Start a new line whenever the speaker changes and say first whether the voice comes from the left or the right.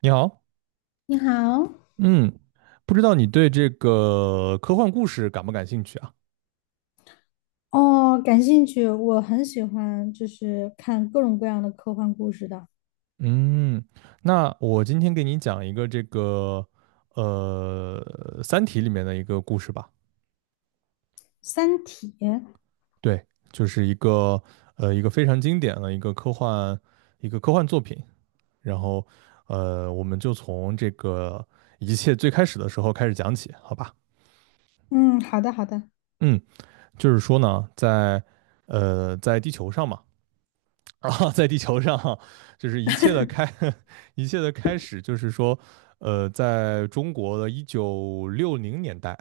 right: 你好，
left: 你好。
right: 嗯，不知道你对这个科幻故事感不感兴趣啊？
left: 哦，感兴趣，我很喜欢，就是看各种各样的科幻故事的
right: 嗯，那我今天给你讲一个这个呃《三体》里面的一个故事吧。
left: 《三体》。
right: 对，就是一个非常经典的一个科幻作品。然后我们就从这个一切最开始的时候开始讲起，好吧？
left: 嗯，好的，好的。
right: 嗯，就是说呢，在地球上嘛。啊，在地球上，就是一切的开，一切的开始，就是说，在中国的1960年代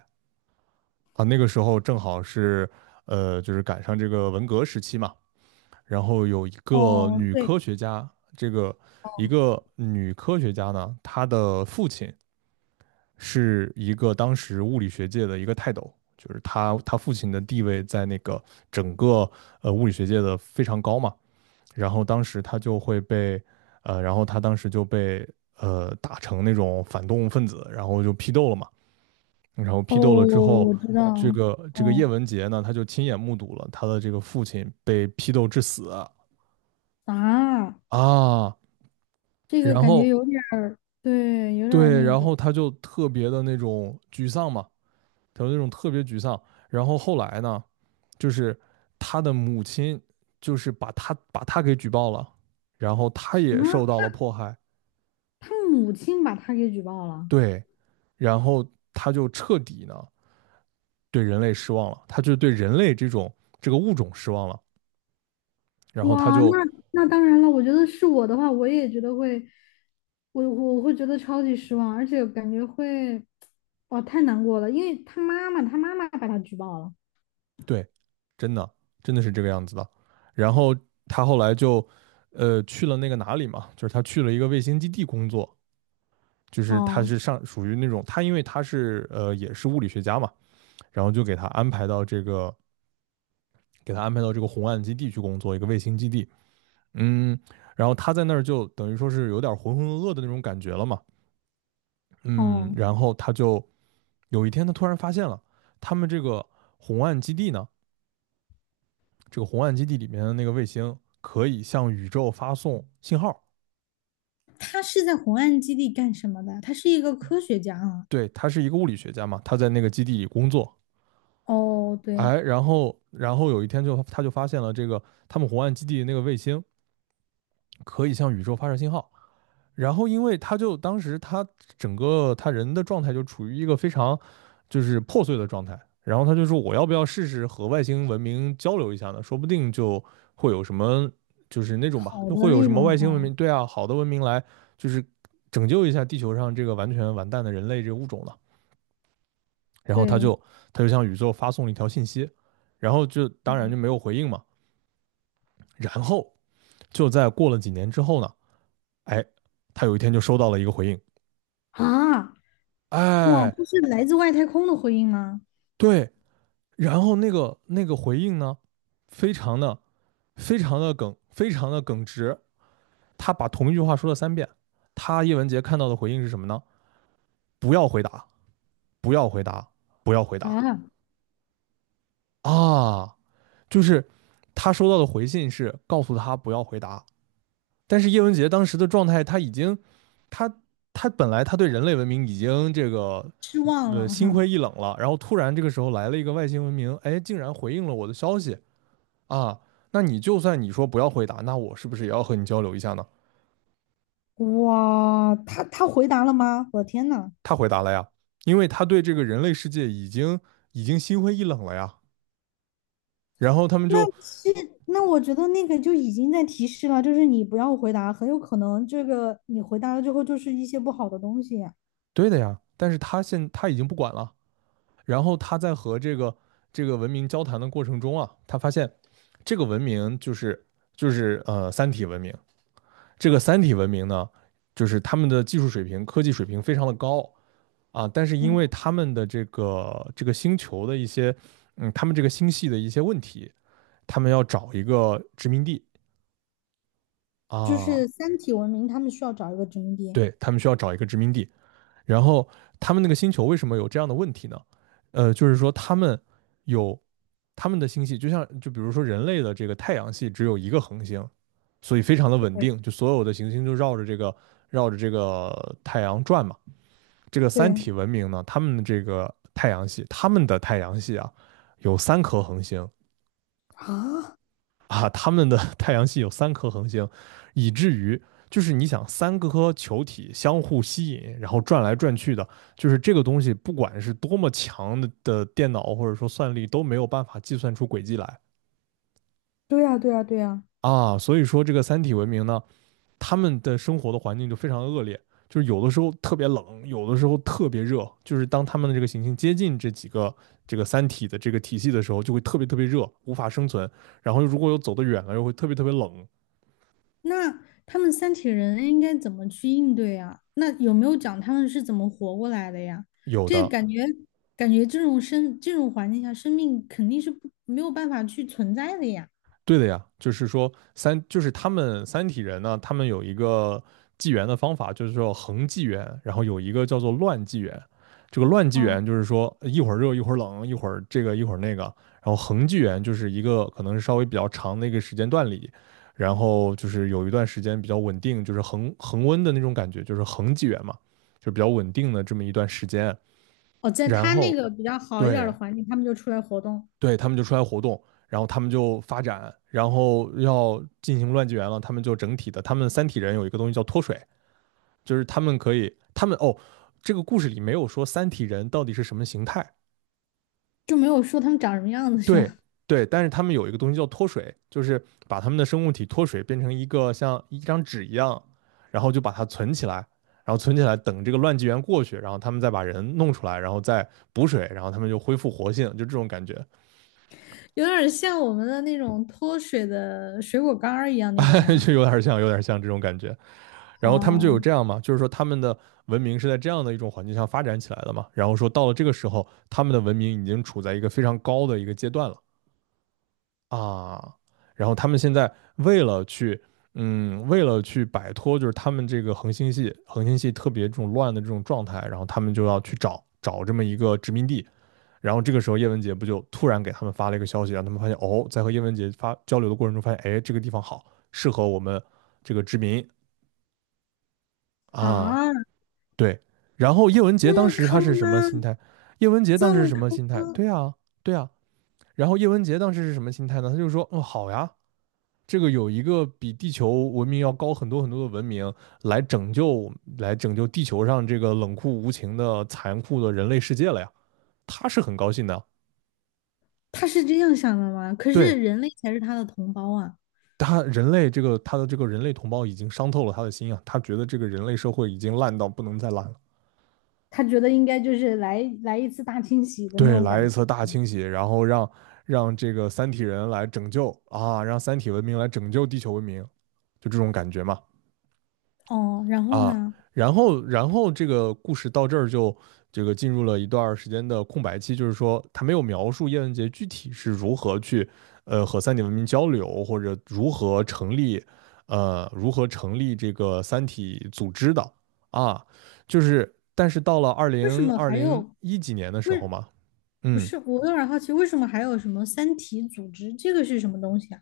right: 啊，那个时候正好是，就是赶上这个文革时期嘛，然后有一个
left: 哦，
right: 女科
left: 对。
right: 学家，这个一
left: 哦。
right: 个女科学家呢，她的父亲是一个当时物理学界的一个泰斗，就是她父亲的地位在那个整个物理学界的非常高嘛。然后当时他就会被，呃，然后他当时就被打成那种反动分子，然后就批斗了嘛。然后
left: 哦，
right: 批斗了之后，
left: 我知
right: 这
left: 道。
right: 个这个叶
left: 哦。
right: 文洁呢，他就亲眼目睹了他的这个父亲被批斗致死啊。
left: 啊，这个
right: 然
left: 感觉
right: 后
left: 有点儿，对，有点儿
right: 对，
left: 那
right: 然后
left: 个
right: 他就特别的那种沮丧嘛，他就那种特别沮丧。然后后来呢，就是他的母亲就是把他给举报了，然后他
left: 什
right: 也
left: 么，
right: 受到
left: 他
right: 了迫害。
left: 他母亲把他给举报了。
right: 对，然后他就彻底呢对人类失望了，他就对人类这种这个物种失望了，然后他
left: 哇，
right: 就
left: 那那当然了，我觉得是我的话，我也觉得会，我会觉得超级失望，而且感觉会，哇，太难过了，因为他妈妈，他妈妈把他举报了。
right: 对，真的真的是这个样子的，然后他后来就去了那个哪里嘛，就是他去了一个卫星基地工作，就是他
left: 哦。
right: 是上属于那种他因为他是也是物理学家嘛，然后就给他安排到这个红岸基地去工作，一个卫星基地，嗯，然后他在那儿就等于说是有点浑浑噩噩的那种感觉了嘛。嗯，
left: 哦，
right: 然后他就有一天他突然发现了，他们这个红岸基地呢，这个红岸基地里面的那个卫星可以向宇宙发送信号。
left: 他是在红岸基地干什么的？他是一个科学家啊。
right: 对，他是一个物理学家嘛，他在那个基地里工作。
left: 哦，对。
right: 哎，然后有一天他就发现了这个他们红岸基地那个卫星可以向宇宙发射信号，然后因为他就当时他整个他人的状态就处于一个非常就是破碎的状态，然后他就说我要不要试试和外星文明交流一下呢？说不定就会有什么就是那种吧，
left: 好
right: 就
left: 的
right: 会有
left: 那
right: 什么
left: 种
right: 外星文
left: 哈。
right: 明，对啊，好的文明来就是拯救一下地球上这个完全完蛋的人类这个物种了。然后他
left: 对。
right: 就他就向宇宙发送了一条信息，然后就当然就
left: 嗯。
right: 没有回应嘛。然后就在过了几年之后呢，哎，他有一天就收到了一个回应，
left: 啊，哇，
right: 哎，
left: 这是来自外太空的回应吗？
right: 对。然后那个回应呢，非常的非常的非常的耿直。他把同一句话说了3遍。叶文洁看到的回应是什么呢？不要回答，不要回答，不要回答
left: 啊，
right: 啊！就是他收到的回信是告诉他不要回答，但是叶文洁当时的状态，他已经，他他本来他对人类文明已经这个
left: 失望了
right: 心
left: 哈。
right: 灰意冷了，然后突然这个时候来了一个外星文明，哎，竟然回应了我的消息，啊，那你就算你说不要回答，那我是不是也要和你交流一下呢？
left: 哇，他回答了吗？我的天呐！
right: 他回答了呀，因为他对这个人类世界已经已经心灰意冷了呀。然后他们
left: 那
right: 就
left: 是，那我觉得那个就已经在提示了，就是你不要回答，很有可能这个你回答了之后就是一些不好的东西。
right: 对的呀，但是他已经不管了。然后他在和这个文明交谈的过程中啊，他发现这个文明就是三体文明，这个三体文明呢，就是他们的技术水平、科技水平非常的高啊，但是因
left: 嗯，
right: 为他们的这个星球的一些他们这个星系的一些问题。他们要找一个殖民地
left: 就是
right: 啊，
left: 三体文明，他们需要找一个殖民地。
right: 对他们需要找一个殖民地。然后他们那个星球为什么有这样的问题呢？就是说他们有他们的星系，就像就比如说人类的这个太阳系只有一个恒星，所以非常的稳定，就所有的行星就绕着这个太阳转嘛。这个三
left: 对
right: 体文明呢，他们的这个太阳系，他们的太阳系啊，有三颗恒星，
left: 啊。
right: 啊，他们的 太阳系有3颗恒星，以至于就是你想三个颗球体相互吸引，然后转来转去的，就是这个东西，不管是多么强的电脑或者说算力都没有办法计算出轨迹来
left: 对呀，对呀，对呀。
right: 啊。所以说这个三体文明呢，他们的生活的环境就非常恶劣，就是有的时候特别冷，有的时候特别热，就是当他们的这个行星接近这个三体的这个体系的时候，就会特别特别热，无法生存。然后如果又走得远了，又会特别特别冷。
left: 那他们三体人应该怎么去应对啊？那有没有讲他们是怎么活过来的呀？
right: 有
left: 这
right: 的
left: 感觉，感觉这种生这种环境下，生命肯定是不没有办法去存在的呀。
right: 对的呀，就是说三，就是他们三体人呢，他们有一个纪元的方法，就是说恒纪元，然后有一个叫做乱纪元。这个乱纪
left: 啊。
right: 元就是说一会儿热一会儿冷，一会儿这个一会儿那个。然后恒纪元就是一个可能是稍微比较长的一个时间段里，然后就是有一段时间比较稳定，就是恒温的那种感觉，就是恒纪元嘛，就比较稳定的这么一段时间。
left: 哦，在
right: 然
left: 他那
right: 后
left: 个比较好一点儿的
right: 对，
left: 环境，他们就出来活动。
right: 对，他们就出来活动，然后他们就发展，然后要进行乱纪元了，他们就整体的，他们三体人有一个东西叫脱水，就是他们可以，他们这个故事里没有说三体人到底是什么形态，
left: 就没有说他们长什么样子，是
right: 对
left: 吧？
right: 对，但是他们有一个东西叫脱水，就是把他们的生物体脱水变成一个像一张纸一样，然后就把它存起来，然后存起来等这个乱纪元过去，然后他们再把人弄出来，然后再补水，然后他们就恢复活性，就这种感觉。
left: 有点儿像我们的那种脱水的水果干儿一样那种吗？
right: 就有点像，有点像这种感觉。然后他们就有
left: 哦。
right: 这样嘛，就是说他们的文明是在这样的一种环境下发展起来的嘛。然后说到了这个时候，他们的文明已经处在一个非常高的一个阶段了啊。然后他们现在为了去，为了去摆脱就是他们这个恒星系特别这种乱的这种状态，然后他们就要去找找这么一个殖民地，然后这个时候叶文洁不就突然给他们发了一个消息，让他们发现哦，在和叶文洁发交流的过程中发现，哎，这个地方好，适合我们这个殖民啊，
left: 啊，
right: 对。然后叶文
left: 那
right: 洁当
left: 么
right: 时
left: 坑
right: 他是什么
left: 吗？
right: 心态？叶文洁当
left: 这
right: 时是
left: 么
right: 什么
left: 坑
right: 心态？
left: 吗？
right: 对啊，对啊。然后叶文洁当时是什么心态呢？他就说，嗯，好呀，这个有一个比地球文明要高很多很多的文明来拯救，来拯救地球上这个冷酷无情的残酷的人类世界了呀，他是很高兴的。
left: 他是这样想的吗？可
right: 对，
left: 是人类才是他的同胞啊。
right: 他人类这个他的这个人类同胞已经伤透了他的心啊，他觉得这个人类社会已经烂到不能再烂了。
left: 他觉得应该就是来来一次大清洗的那
right: 对，
left: 种
right: 来
left: 感
right: 一
left: 觉。
right: 次大清洗，然后让让这个三体人来拯救啊，让三体文明来拯救地球文明，就这种感觉嘛。
left: 哦，然后
right: 啊，
left: 呢？
right: 然后这个故事到这儿就这个进入了一段时间的空白期，就是说他没有描述叶文洁具体是如何去和三体文明交流，或者如何成立这个三体组织的啊，就是但是到了二
left: 为什
right: 零
left: 么
right: 二
left: 还
right: 零
left: 有，
right: 一几年的时
left: 为
right: 候嘛，
left: 不
right: 嗯
left: 是？我有点儿好奇，为什么还有什么三体组织？这个是什么东西啊？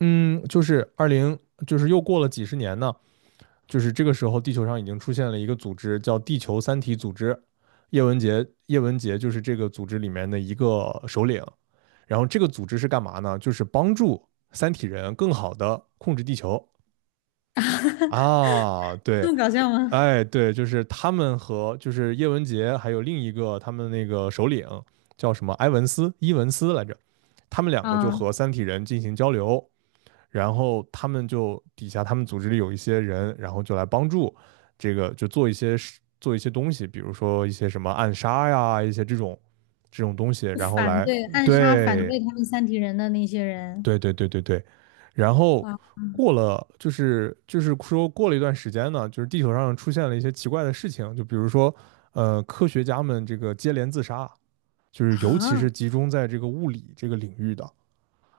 right: 嗯，就是二零就是又过了几十年呢，就是这个时候，地球上已经出现了一个组织，叫地球三体组织。叶文洁，叶文洁就是这个组织里面的一个首领。然后这个组织是干嘛呢？就是帮助三体人更好的控制地球啊。对，
left: 这么搞笑吗？
right: 哎，对，就是他们和就是叶文洁还有另一个他们那个首领叫什么埃文斯伊文斯来着，他们两个就
left: 啊，
right: 和三体人进行交流，然后他们就底下他们组织里有一些人，然后就来帮助这个，就做一些事做一些东西，比如说一些什么暗杀呀，一些这种这种东西，然后
left: 反
right: 来
left: 对暗杀反
right: 对
left: 对他们三体人的那些人。
right: 对对对对对，然后
left: 啊。
right: 过了就是说过了一段时间呢，就是地球上出现了一些奇怪的事情，就比如说科学家们这个接连自杀，就是尤其
left: 啊！
right: 是集中在这个物理这个领域的。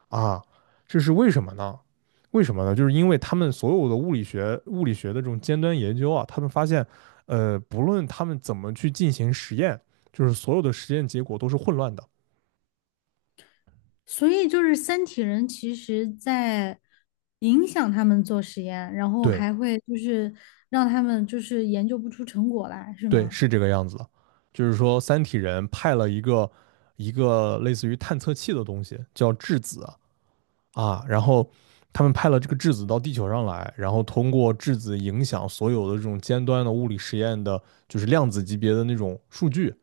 right: 啊，这是为什么呢？为什么呢？就是因为他们所有的物理学、物理学的这种尖端研究啊，他们发现，不论他们怎么去进行实验，就是所有的实验结果都是混乱的。
left: 所以就是三体人其实在影响他们做实验，然后
right: 对，
left: 还会就是让他们就是研究不出成果来，是
right: 对，
left: 吗？
right: 是这个样子的。就是说，三体人派了一个类似于探测器的东西，叫质子啊，然后他们派了这个质子到地球上来，然后通过质子影响所有的这种尖端的物理实验的，就是量子级别的那种数据。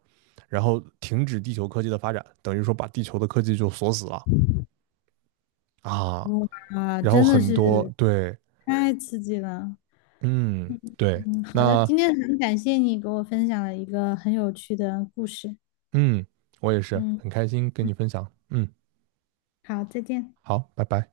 right: 然后停止地球科技的发展，等于说把地球的科技就锁死了啊。
left: 哇，
right: 然后
left: 真的
right: 很
left: 是
right: 多对，
left: 太刺激了。
right: 嗯，对，
left: 嗯，好的，
right: 那
left: 今天很感谢你给我分享了一个很有趣的故事。
right: 嗯，我也是
left: 嗯。
right: 很开心跟你分享，
left: 好，再见。
right: 好，拜拜。